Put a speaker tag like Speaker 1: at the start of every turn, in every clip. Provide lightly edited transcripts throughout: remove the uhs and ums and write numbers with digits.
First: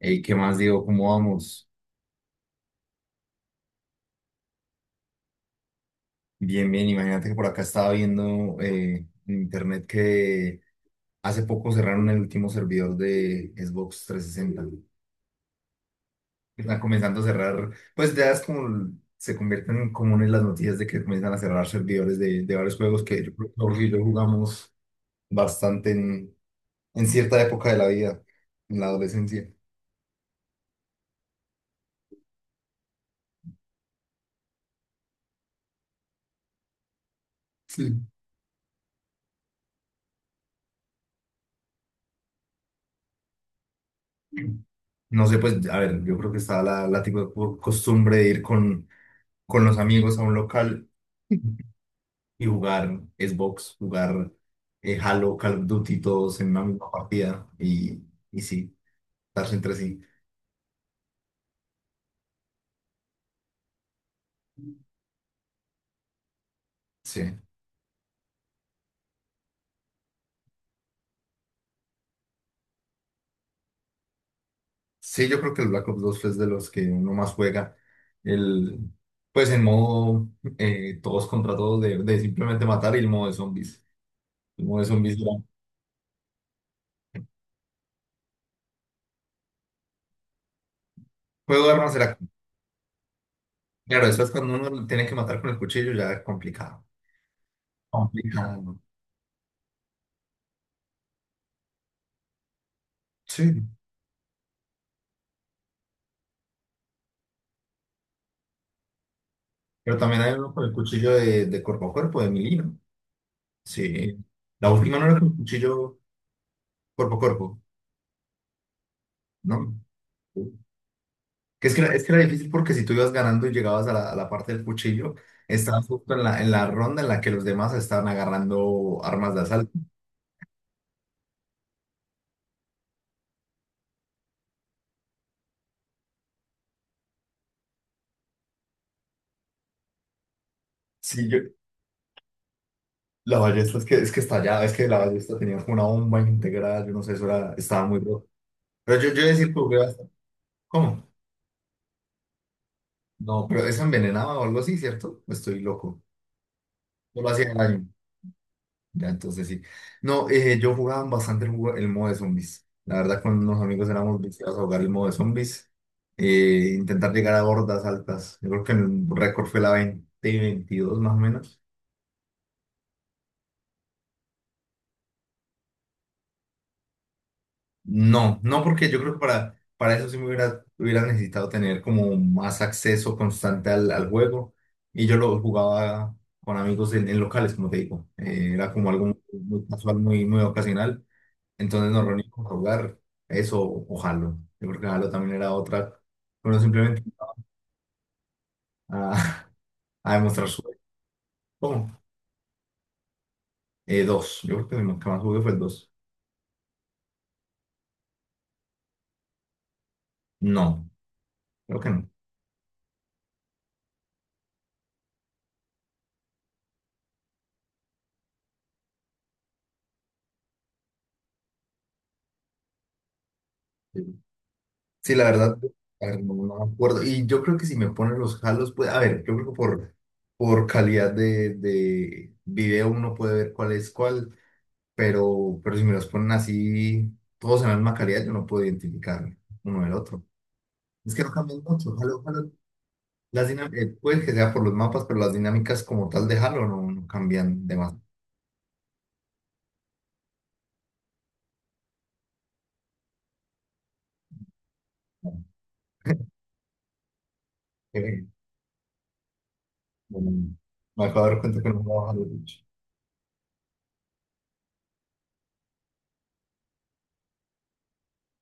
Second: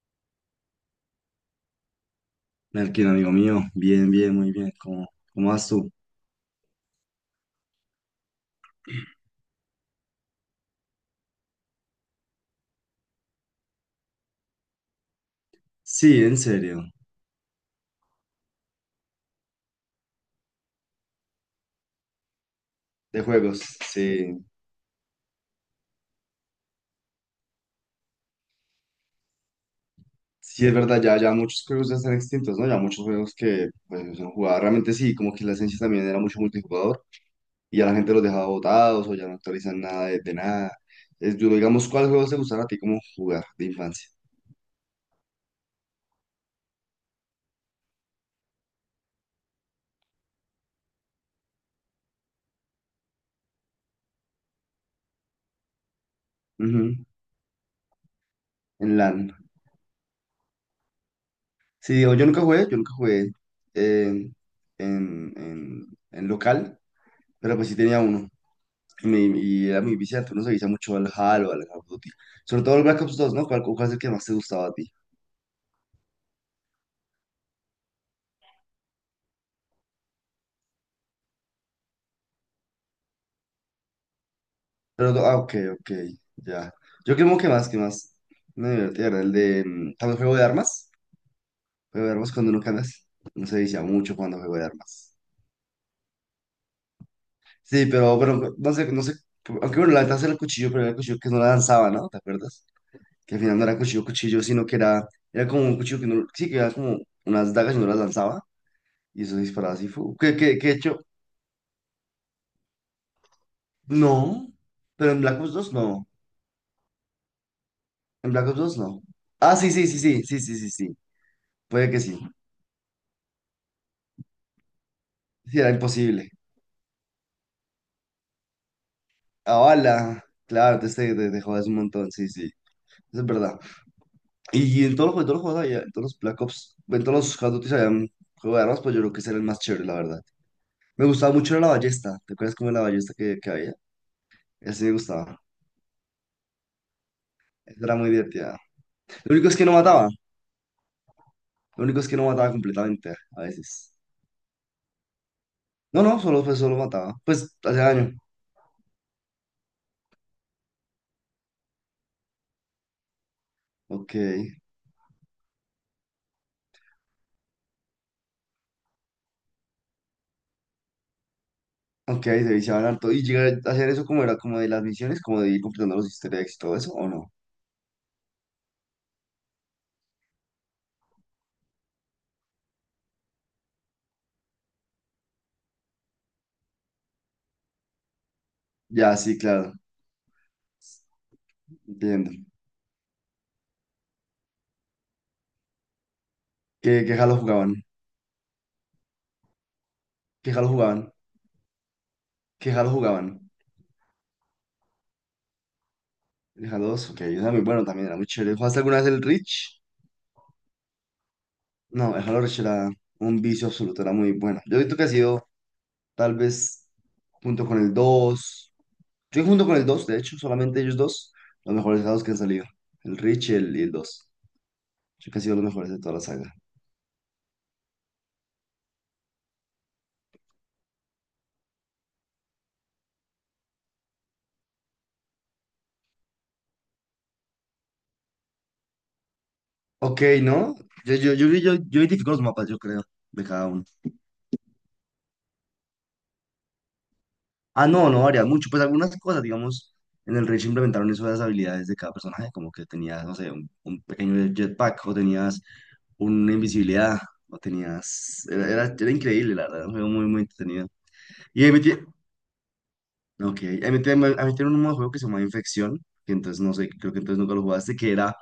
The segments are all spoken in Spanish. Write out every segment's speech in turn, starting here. Speaker 1: Ey, ¿qué más digo? ¿Cómo vamos?
Speaker 2: Melkin, amigo mío, bien, bien, muy bien. ¿Cómo vas tú?
Speaker 1: Bien, bien. Imagínate que por acá estaba viendo en internet que hace poco cerraron el último servidor de Xbox 360.
Speaker 2: Sí, en
Speaker 1: Están
Speaker 2: serio.
Speaker 1: comenzando a cerrar, pues ya es como se convierten en comunes las noticias de que comienzan a cerrar servidores de varios juegos
Speaker 2: De
Speaker 1: que yo, creo que
Speaker 2: juegos,
Speaker 1: Jorge y yo
Speaker 2: sí.
Speaker 1: jugamos bastante en cierta época de la vida, en la adolescencia.
Speaker 2: Sí, es verdad, ya, ya muchos juegos ya están extintos, ¿no? Ya muchos juegos que pues, no son jugados. Realmente sí, como que la esencia también era mucho multijugador y ya la
Speaker 1: Sí.
Speaker 2: gente los dejaba botados o ya no actualizan nada de nada. Es duro, digamos, ¿cuál juego te gustaba a ti como jugar de infancia?
Speaker 1: No sé, pues, a ver, yo creo que está la tipo de costumbre de ir con los amigos a un local y jugar Xbox, jugar Halo, Call of Duty, todos en una misma
Speaker 2: Ujú.
Speaker 1: partida y sí,
Speaker 2: En LAN.
Speaker 1: darse entre sí.
Speaker 2: Sí, digo, yo nunca jugué eh, en, en, en local,
Speaker 1: Sí.
Speaker 2: pero pues sí tenía uno. Y era muy viciante, uno se vicia mucho al HAL o al Call of Duty. Sobre todo el Black Ops dos, ¿no? ¿Cuál es el que más te gustaba a ti?
Speaker 1: Sí, yo creo que el Black Ops 2 es de los que uno más juega. El, pues en modo todos contra todos de simplemente matar y el modo de zombies. El modo de
Speaker 2: Pero,
Speaker 1: zombies era...
Speaker 2: ah, ok, ok, ya. Yo creo que más me divertía era el de también juego de armas.
Speaker 1: Juego de armas
Speaker 2: Juego de
Speaker 1: era...
Speaker 2: armas cuando uno cambia, no se vicia
Speaker 1: Claro,
Speaker 2: mucho
Speaker 1: eso es
Speaker 2: cuando
Speaker 1: cuando
Speaker 2: juego de
Speaker 1: uno tiene que
Speaker 2: armas.
Speaker 1: matar con el cuchillo, ya es complicado.
Speaker 2: Sí, pero, pero no
Speaker 1: Complicado.
Speaker 2: sé, no sé. Aunque bueno, la ventaja era el cuchillo, pero era el cuchillo que no la lanzaba, ¿no? ¿Te acuerdas? Que al final no
Speaker 1: Sí.
Speaker 2: era cuchillo, cuchillo, sino que era, era como un cuchillo que no, sí, que era como unas dagas y no las lanzaba. Y eso disparaba así.
Speaker 1: Pero
Speaker 2: Fu.
Speaker 1: también hay
Speaker 2: ¿Qué,
Speaker 1: uno
Speaker 2: qué,
Speaker 1: con
Speaker 2: qué
Speaker 1: el
Speaker 2: hecho?
Speaker 1: cuchillo de cuerpo a cuerpo, de melee. Sí.
Speaker 2: No,
Speaker 1: La última no
Speaker 2: pero
Speaker 1: era
Speaker 2: en
Speaker 1: con
Speaker 2: Black Ops dos
Speaker 1: cuchillo
Speaker 2: no.
Speaker 1: cuerpo a cuerpo,
Speaker 2: En Black Ops dos no. Ah, sí,
Speaker 1: ¿no?
Speaker 2: sí, sí, sí, sí,
Speaker 1: Que
Speaker 2: sí, sí, sí. Puede que
Speaker 1: es que
Speaker 2: sí.
Speaker 1: era difícil porque si tú ibas ganando y llegabas a a la parte del cuchillo,
Speaker 2: Sí, era
Speaker 1: estabas justo en
Speaker 2: imposible.
Speaker 1: en la ronda en la que los demás estaban agarrando armas de
Speaker 2: Ah,
Speaker 1: asalto.
Speaker 2: hola. Claro, te jodas un montón, sí, sí. Eso es verdad. Y en todos los, todos los juegos había, en todos los Black Ops, en todos los Call of Duty había un juego de armas, pues yo creo que ese era el más chévere, la verdad. Me
Speaker 1: Sí,
Speaker 2: gustaba mucho era la ballesta. ¿Te acuerdas cómo era la ballesta
Speaker 1: la
Speaker 2: que había?
Speaker 1: ballesta es que estallaba, es
Speaker 2: Ese
Speaker 1: que
Speaker 2: me
Speaker 1: la ballesta
Speaker 2: gustaba.
Speaker 1: tenía como una bomba integrada, yo no sé, eso era,
Speaker 2: Esa
Speaker 1: estaba
Speaker 2: era
Speaker 1: muy
Speaker 2: muy
Speaker 1: roto.
Speaker 2: divertida.
Speaker 1: Pero yo
Speaker 2: Lo
Speaker 1: decir
Speaker 2: único
Speaker 1: que
Speaker 2: es que no
Speaker 1: jugué
Speaker 2: mataba.
Speaker 1: bastante. ¿Cómo?
Speaker 2: Lo único es que no mataba completamente, a
Speaker 1: No, pero esa
Speaker 2: veces.
Speaker 1: envenenaba o algo así, ¿cierto? Estoy loco.
Speaker 2: No, no, solo, pues, solo mataba.
Speaker 1: No lo hacía
Speaker 2: Pues, hace
Speaker 1: daño.
Speaker 2: daño.
Speaker 1: Ya, entonces sí. No, yo jugaba bastante el, el modo de zombies. La verdad, con unos amigos
Speaker 2: Ok.
Speaker 1: éramos viciados a jugar el modo de zombies. Intentar llegar a hordas altas. Yo creo que el récord fue la 20 y 22 más o menos.
Speaker 2: Ok, se viciaban harto. ¿Y llegar a hacer eso como era como de las misiones, como de ir completando los easter eggs y todo eso, o no?
Speaker 1: No, no porque yo creo que para eso sí me hubiera, hubiera necesitado tener como más acceso constante al, al juego. Y yo lo jugaba con amigos en locales, como te digo. Era como algo
Speaker 2: Ya,
Speaker 1: muy,
Speaker 2: sí,
Speaker 1: muy
Speaker 2: claro,
Speaker 1: casual, muy, muy ocasional. Entonces nos
Speaker 2: entiendo.
Speaker 1: reunimos a jugar eso o Halo. Yo creo que Halo también era otra. Bueno, simplemente
Speaker 2: ¿Qué Halo jugaban?
Speaker 1: a, a demostrar
Speaker 2: ¿Qué
Speaker 1: su.
Speaker 2: Halo jugaban?
Speaker 1: ¿Cómo?
Speaker 2: ¿Qué Halo jugaban?
Speaker 1: Dos. Yo creo que el que más jugué fue el dos.
Speaker 2: El Halo dos, ok, era muy bueno también, era muy chévere. ¿Jugaste alguna vez el Reach?
Speaker 1: No, creo que no.
Speaker 2: No, el Halo Reach era un vicio absoluto, era muy bueno. Yo he visto que ha sido tal vez junto con el dos, yo junto con el 2 de hecho, solamente ellos dos, los mejores Halos que han salido. El Reach y el
Speaker 1: Sí.
Speaker 2: 2.
Speaker 1: Sí, la
Speaker 2: Yo creo que ha sido
Speaker 1: verdad,
Speaker 2: los mejores de
Speaker 1: a
Speaker 2: todas
Speaker 1: ver,
Speaker 2: las
Speaker 1: no,
Speaker 2: sagas.
Speaker 1: no me acuerdo. Y yo creo que si me ponen los Halos, pues, a ver, yo creo que por calidad de video uno puede ver cuál es cuál, pero si me los ponen así, todos en la misma calidad, yo no puedo identificar uno del
Speaker 2: Ok,
Speaker 1: otro.
Speaker 2: ¿no?
Speaker 1: Es
Speaker 2: Yo,
Speaker 1: que no
Speaker 2: yo, yo,
Speaker 1: cambian
Speaker 2: yo,
Speaker 1: mucho.
Speaker 2: yo
Speaker 1: Halo,
Speaker 2: identifico los mapas, yo creo, de
Speaker 1: las
Speaker 2: cada uno.
Speaker 1: dinámicas, puede que sea por los mapas, pero las dinámicas como tal de Halo no cambian
Speaker 2: Ah,
Speaker 1: demasiado.
Speaker 2: no, no varía mucho. Pues algunas cosas, digamos, en el Rage implementaron eso de las habilidades de cada personaje, como que tenías, no sé, un pequeño jetpack, o tenías una invisibilidad, o
Speaker 1: Eh,
Speaker 2: tenías. Era increíble, la verdad, era un juego muy, muy
Speaker 1: bueno,
Speaker 2: entretenido.
Speaker 1: me acabo de dar cuenta
Speaker 2: Y
Speaker 1: que
Speaker 2: ahí
Speaker 1: no
Speaker 2: metí,
Speaker 1: jugaba Halo, de hecho.
Speaker 2: ok, ahí metí, a mí un modo de juego que se llama Infección, que entonces no sé, creo que entonces nunca lo jugaste, que era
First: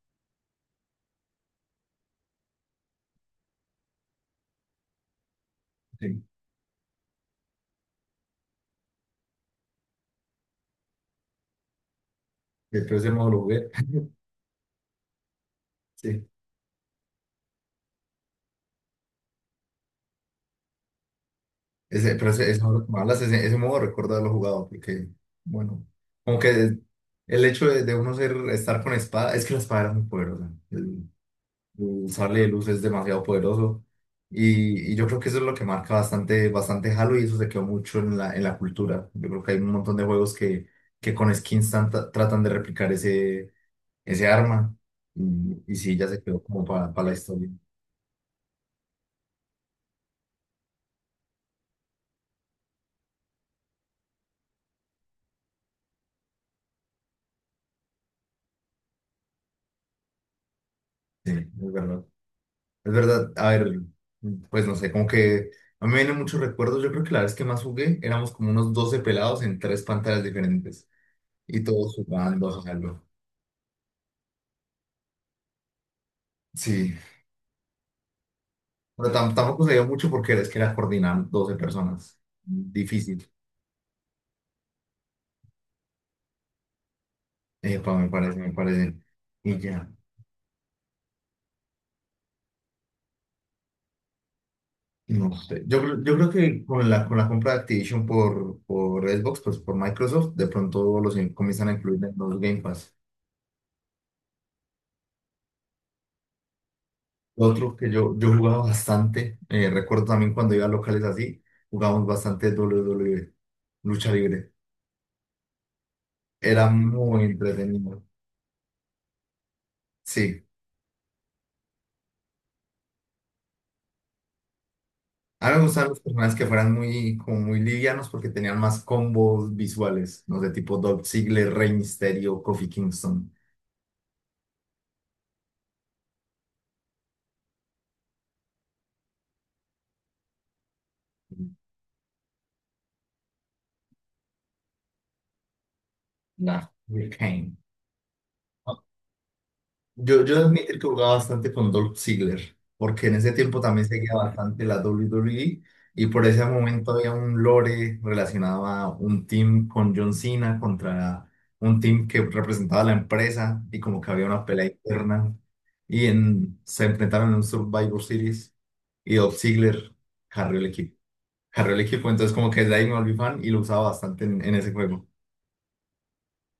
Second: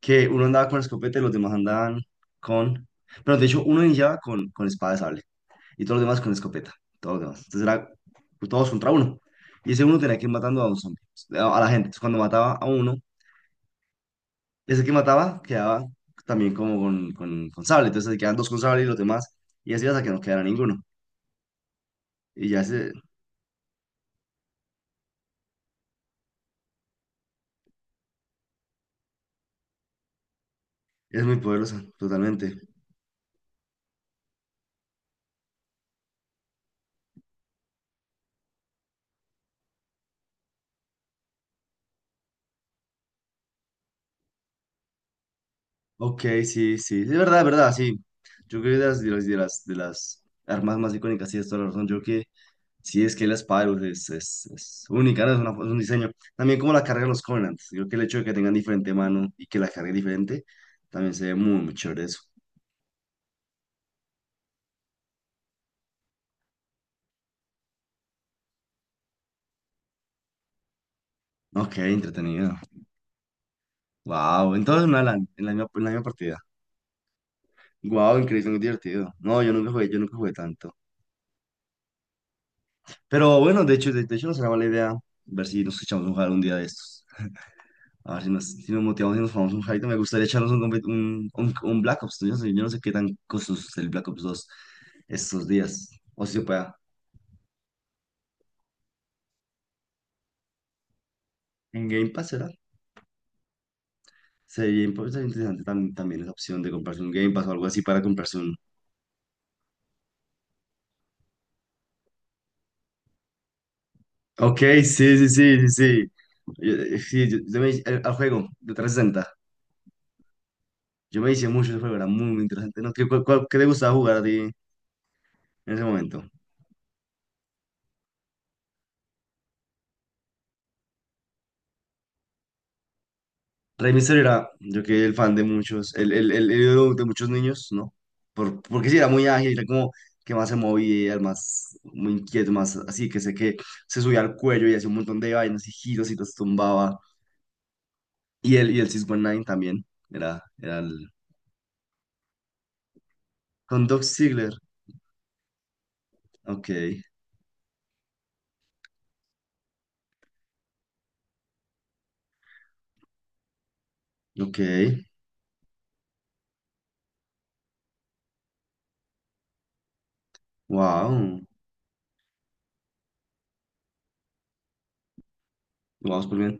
Speaker 2: que uno andaba con escopeta y los demás andaban con. Pero de hecho, uno iniciaba con espada de sable, y todos los
Speaker 1: Sí,
Speaker 2: demás con escopeta, todos los demás. Entonces era pues, todos contra uno. Y ese uno tenía que ir matando a un zombie, a la gente. Entonces cuando mataba a uno,
Speaker 1: pero ese modo lo jugué.
Speaker 2: ese que mataba quedaba
Speaker 1: Sí,
Speaker 2: también como con sable. Entonces se quedan dos con sable y los demás, y así hasta que no quedara ninguno. Y
Speaker 1: ese
Speaker 2: ya
Speaker 1: modo que
Speaker 2: se,
Speaker 1: me hablas, ese modo recuerdo haberlo jugado, porque, bueno, como que el hecho de uno ser, estar con espada, es que la espada era muy poderosa.
Speaker 2: es muy poderosa,
Speaker 1: Su sable de
Speaker 2: totalmente.
Speaker 1: luz es demasiado poderoso. Y yo creo que eso es lo que marca bastante, bastante Halo y eso se quedó mucho en en la cultura. Yo creo que hay un montón de juegos que con skins tratan de replicar ese, ese arma y sí, ya
Speaker 2: Ok,
Speaker 1: se quedó como
Speaker 2: sí,
Speaker 1: para
Speaker 2: sí,
Speaker 1: la
Speaker 2: es
Speaker 1: historia.
Speaker 2: verdad, sí. Yo creo que de las de las armas más icónicas, sí, es toda la razón. Yo creo. Sí, es que la espada de luz es única, ¿no? Es, es un diseño. También como la cargan los Covenants. Creo que el hecho de que tengan diferente mano y que la cargue diferente, también se
Speaker 1: Sí,
Speaker 2: ve muy,
Speaker 1: es
Speaker 2: muy
Speaker 1: verdad.
Speaker 2: chévere eso.
Speaker 1: Es verdad. A ver, pues no sé, como que a mí me vienen muchos recuerdos. Yo creo que la vez que más jugué éramos como unos 12 pelados en tres pantallas diferentes y
Speaker 2: Ok,
Speaker 1: todos jugando
Speaker 2: entretenido.
Speaker 1: a Halo.
Speaker 2: Wow, entonces una LAN, en la misma partida.
Speaker 1: Sí.
Speaker 2: Wow, increíble, muy
Speaker 1: Pero
Speaker 2: divertido. No, yo
Speaker 1: tampoco
Speaker 2: nunca
Speaker 1: se dio
Speaker 2: jugué, yo
Speaker 1: mucho
Speaker 2: nunca jugué
Speaker 1: porque es que era
Speaker 2: tanto.
Speaker 1: coordinar 12 personas. Difícil,
Speaker 2: Pero bueno, de hecho no será mala idea ver si nos echamos un jugar un día de estos.
Speaker 1: me
Speaker 2: A ver si
Speaker 1: parece,
Speaker 2: nos,
Speaker 1: me
Speaker 2: si nos
Speaker 1: parece.
Speaker 2: motivamos y nos jugamos
Speaker 1: Y
Speaker 2: un jueguito.
Speaker 1: ya,
Speaker 2: Me gustaría echarnos un, un, un Black Ops. Yo no sé qué tan costoso es el Black Ops dos
Speaker 1: no
Speaker 2: estos
Speaker 1: sé.
Speaker 2: días.
Speaker 1: Yo
Speaker 2: O
Speaker 1: creo
Speaker 2: si se
Speaker 1: que
Speaker 2: pueda.
Speaker 1: con la compra de Activision por Xbox, pues por Microsoft, de pronto los comienzan a
Speaker 2: En
Speaker 1: incluir
Speaker 2: Game
Speaker 1: en
Speaker 2: Pass
Speaker 1: los
Speaker 2: será.
Speaker 1: Game Pass.
Speaker 2: Sería sería interesante también esa opción de comprarse un Game
Speaker 1: Lo
Speaker 2: Pass o algo
Speaker 1: otro
Speaker 2: así
Speaker 1: que
Speaker 2: para
Speaker 1: yo
Speaker 2: comprarse un.
Speaker 1: jugaba bastante, recuerdo también cuando iba a locales así, jugábamos bastante WWE, lucha libre.
Speaker 2: Ok, sí, sí, sí, sí, sí.
Speaker 1: Era
Speaker 2: Yo,
Speaker 1: muy
Speaker 2: sí, yo- yo me
Speaker 1: entretenido.
Speaker 2: al juego de 360.
Speaker 1: Sí.
Speaker 2: Yo me hice mucho ese juego, era muy, muy interesante. ¿No? ¿Qué, qué te gustaba jugar a ti en
Speaker 1: A mí me
Speaker 2: ese
Speaker 1: gustaban los
Speaker 2: momento?
Speaker 1: personajes que fueran muy, como muy livianos porque tenían más combos visuales, no sé, tipo Dolph Ziggler, Rey Mysterio, Kofi Kingston,
Speaker 2: Rey Mysterio era, yo que el fan de muchos, el ídolo de muchos niños, ¿no? Por, porque sí, era muy ágil, era como que más se movía, el más, muy inquieto, más así, que sé que se subía al cuello y hacía un montón de vainas y giros y los
Speaker 1: nah,
Speaker 2: tumbaba.
Speaker 1: Liu Kang.
Speaker 2: Y el 619 también.
Speaker 1: Yo he
Speaker 2: Era,
Speaker 1: de admitir
Speaker 2: era
Speaker 1: que
Speaker 2: el.
Speaker 1: jugaba bastante con Dolph Ziggler, porque en ese tiempo también
Speaker 2: Con Doc
Speaker 1: seguía
Speaker 2: Ziegler.
Speaker 1: bastante la WWE y por ese
Speaker 2: Ok,
Speaker 1: momento había un lore relacionado a un team con John Cena contra un team que representaba la empresa y como que había una
Speaker 2: ok.
Speaker 1: pelea interna. Y en, se enfrentaron en un Survivor Series y Dolph Ziggler carrió el equipo.
Speaker 2: Wow.
Speaker 1: Carrió el equipo, entonces como que desde ahí me volví fan y lo usaba bastante en ese juego.
Speaker 2: Wow, súper bien.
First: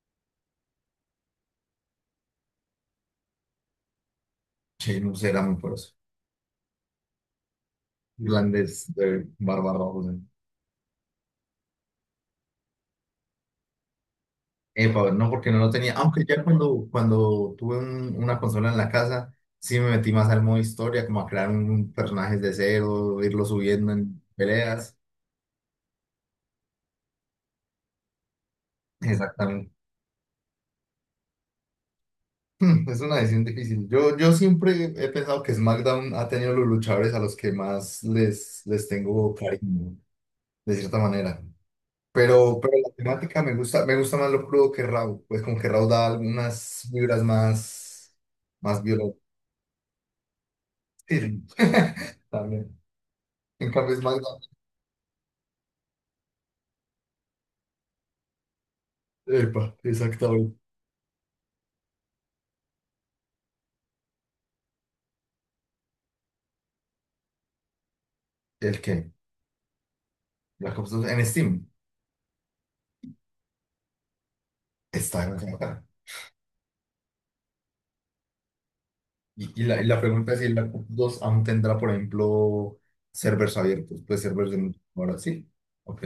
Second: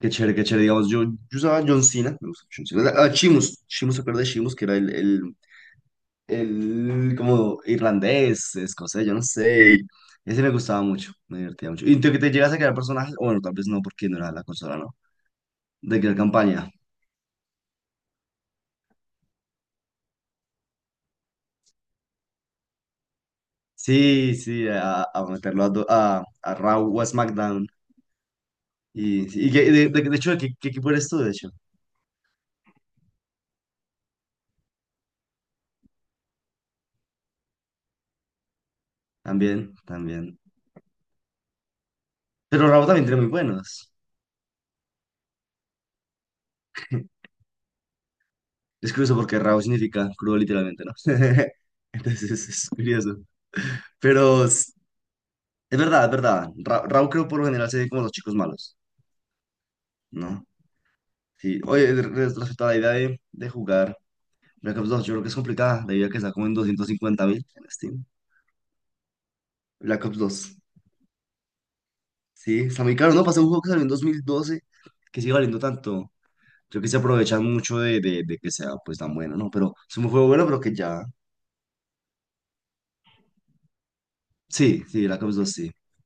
Speaker 2: Qué chévere, qué chévere. Digamos, yo usaba John Cena. Me gusta John Cena. Ah, Sheamus. Sheamus, ¿se acuerda de Sheamus? Que era
Speaker 1: Che, no sé, era muy poderoso.
Speaker 2: el como irlandés,
Speaker 1: Irlandés
Speaker 2: escocés, yo no
Speaker 1: de barba
Speaker 2: sé.
Speaker 1: roja.
Speaker 2: Ese me gustaba mucho. Me divertía mucho. ¿Y tú que te llegas a crear personajes? O bueno, tal vez no, porque no era la consola, ¿no?
Speaker 1: Epa, no, porque no lo tenía.
Speaker 2: De crear
Speaker 1: Aunque ya
Speaker 2: campaña.
Speaker 1: cuando, cuando tuve una consola en la casa, sí me metí más al modo historia, como a crear un personaje de cero, irlo subiendo en
Speaker 2: Sí, sí,
Speaker 1: peleas.
Speaker 2: a meterlo a, a Raw o a SmackDown. Y, sí, y
Speaker 1: Exactamente.
Speaker 2: de hecho, ¿qué equipo eres tú, de hecho?
Speaker 1: Es una decisión difícil. Yo siempre he pensado que SmackDown ha tenido los luchadores a los que más les tengo
Speaker 2: También,
Speaker 1: cariño,
Speaker 2: también.
Speaker 1: de cierta manera.
Speaker 2: Pero
Speaker 1: Pero
Speaker 2: Rabo
Speaker 1: la
Speaker 2: también tiene muy
Speaker 1: temática
Speaker 2: buenos.
Speaker 1: me gusta más lo crudo que Raw. Pues como que Raw da algunas vibras más, más
Speaker 2: Es curioso
Speaker 1: violentas.
Speaker 2: porque Rabo significa crudo literalmente, ¿no?
Speaker 1: Sí, sí,
Speaker 2: Entonces es
Speaker 1: también.
Speaker 2: curioso.
Speaker 1: En cambio, SmackDown.
Speaker 2: Pero es verdad, es verdad. Rabo creo por lo general se ve como los chicos malos,
Speaker 1: Epa,
Speaker 2: ¿no?
Speaker 1: exactamente.
Speaker 2: Sí. Oye, respecto a la idea de jugar Black Ops dos, yo creo que es complicada, debido a que está como en 250.000 en Steam.
Speaker 1: ¿El qué?
Speaker 2: Black Ops 2.
Speaker 1: La Copa 2 en Steam.
Speaker 2: Sí, está muy caro, ¿no? Pasé un juego que salió en 2012 que
Speaker 1: Está
Speaker 2: sigue
Speaker 1: en
Speaker 2: valiendo
Speaker 1: Steam.
Speaker 2: tanto. Creo que se aprovechan mucho de, de que sea pues tan bueno, ¿no? Pero
Speaker 1: Y
Speaker 2: es
Speaker 1: la
Speaker 2: un juego
Speaker 1: pregunta es
Speaker 2: bueno,
Speaker 1: si
Speaker 2: pero
Speaker 1: la
Speaker 2: que
Speaker 1: Copa
Speaker 2: ya.
Speaker 1: 2 aún tendrá, por ejemplo, servers abiertos. Pues servers de...
Speaker 2: Sí, sí,
Speaker 1: Ahora
Speaker 2: la Cops
Speaker 1: sí.
Speaker 2: 2 sí.
Speaker 1: Ok.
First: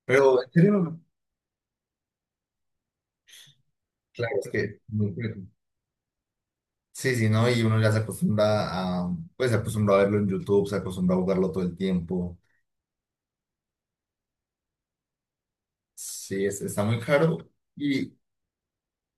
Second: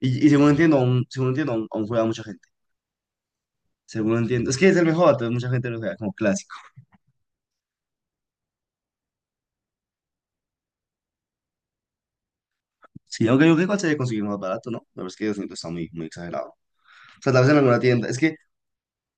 Speaker 2: Y
Speaker 1: Pero en serio,
Speaker 2: según entiendo, aún, aún juega mucha gente. Según
Speaker 1: claro, es
Speaker 2: entiendo. Es que es
Speaker 1: que
Speaker 2: el mejor,
Speaker 1: no
Speaker 2: entonces
Speaker 1: puede.
Speaker 2: mucha gente lo juega como clásico.
Speaker 1: Sí, sí, ¿no? Y uno ya se acostumbra a, pues se acostumbra a verlo en YouTube, se acostumbra a jugarlo todo el tiempo.
Speaker 2: Sí, aunque yo creo que igual se debe conseguir más barato, ¿no? La verdad es que 200 está muy, muy
Speaker 1: Sí,
Speaker 2: exagerado.
Speaker 1: está muy
Speaker 2: O sea,
Speaker 1: caro.
Speaker 2: tal vez en alguna tienda.
Speaker 1: Y,
Speaker 2: Es que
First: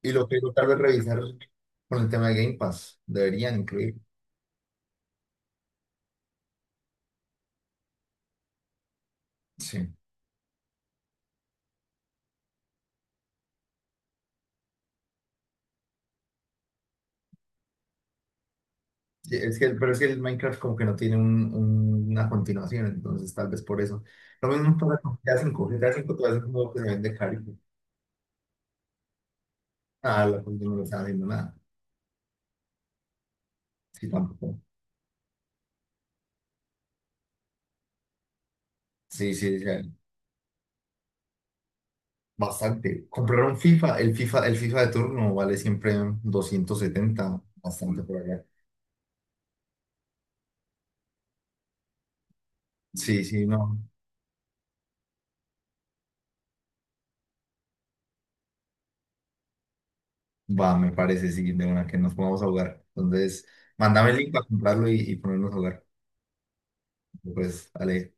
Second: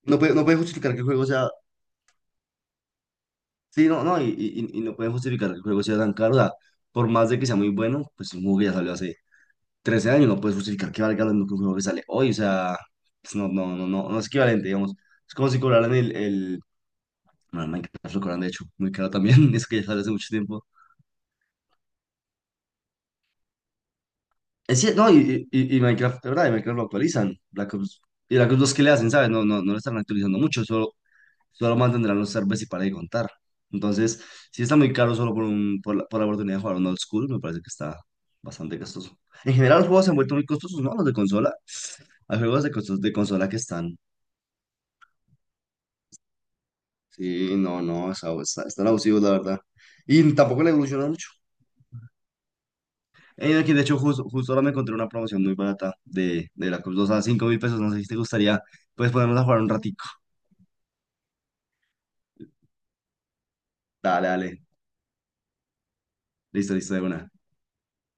Speaker 1: y
Speaker 2: no
Speaker 1: lo
Speaker 2: puede,
Speaker 1: que
Speaker 2: no
Speaker 1: digo,
Speaker 2: puede
Speaker 1: tal vez
Speaker 2: justificar que el
Speaker 1: revisar
Speaker 2: juego sea.
Speaker 1: con el tema de Game Pass, deberían
Speaker 2: Sí,
Speaker 1: incluir.
Speaker 2: no, no, y no pueden justificar que el juego sea tan caro. O sea, por más de que sea muy bueno, pues es un juego que ya salió hace
Speaker 1: Sí.
Speaker 2: 13 años, no puedes justificar que valga lo mismo que un juego que sale hoy, o sea, pues no es equivalente, digamos. Es como si cobraran bueno, Minecraft lo cobran, de hecho, muy caro
Speaker 1: Sí,
Speaker 2: también,
Speaker 1: es
Speaker 2: eso
Speaker 1: que,
Speaker 2: que ya
Speaker 1: pero es
Speaker 2: sale
Speaker 1: que
Speaker 2: hace
Speaker 1: el
Speaker 2: mucho
Speaker 1: Minecraft
Speaker 2: tiempo.
Speaker 1: como que no tiene una continuación, entonces tal vez por eso. Lo mismo
Speaker 2: Es
Speaker 1: pasa
Speaker 2: cierto, no,
Speaker 1: con GTA
Speaker 2: y,
Speaker 1: 5.
Speaker 2: y, y
Speaker 1: GTA 5
Speaker 2: Minecraft, de
Speaker 1: todavía es
Speaker 2: verdad, y
Speaker 1: un juego
Speaker 2: Minecraft
Speaker 1: que
Speaker 2: lo
Speaker 1: se vende
Speaker 2: actualizan.
Speaker 1: caro.
Speaker 2: Black Ops, y Black Ops 2 que le hacen, ¿sabes? No, no, no lo están
Speaker 1: Ah,
Speaker 2: actualizando
Speaker 1: la gente
Speaker 2: mucho,
Speaker 1: no le
Speaker 2: solo,
Speaker 1: está haciendo nada.
Speaker 2: solo mantendrán los servers y para de contar.
Speaker 1: Sí,
Speaker 2: Entonces,
Speaker 1: tampoco.
Speaker 2: si está muy caro solo por, por la oportunidad de jugar un old school, me parece que está bastante costoso.
Speaker 1: Sí,
Speaker 2: En
Speaker 1: sí, sí.
Speaker 2: general, los juegos se han vuelto muy costosos, ¿no? Los de consola. Hay juegos de,
Speaker 1: Bastante.
Speaker 2: de
Speaker 1: Comprar
Speaker 2: consola
Speaker 1: un
Speaker 2: que están.
Speaker 1: FIFA, el FIFA, el FIFA de turno vale siempre 270
Speaker 2: Sí, no,
Speaker 1: bastante
Speaker 2: no,
Speaker 1: por allá.
Speaker 2: están abusivos, la verdad. Y tampoco le evolucionan mucho.
Speaker 1: Sí, sí,
Speaker 2: Aquí,
Speaker 1: no.
Speaker 2: de hecho, justo, justo ahora me encontré una promoción muy barata de la Cruz 2 a 5 mil pesos. No sé si te gustaría, pues ponernos a jugar un ratico.
Speaker 1: Va, me parece, sí, de una que nos pongamos a jugar. Entonces, mándame el
Speaker 2: Dale,
Speaker 1: link para
Speaker 2: dale.
Speaker 1: comprarlo y ponernos a jugar.
Speaker 2: Listo, listo, de una.
Speaker 1: Pues, Ale.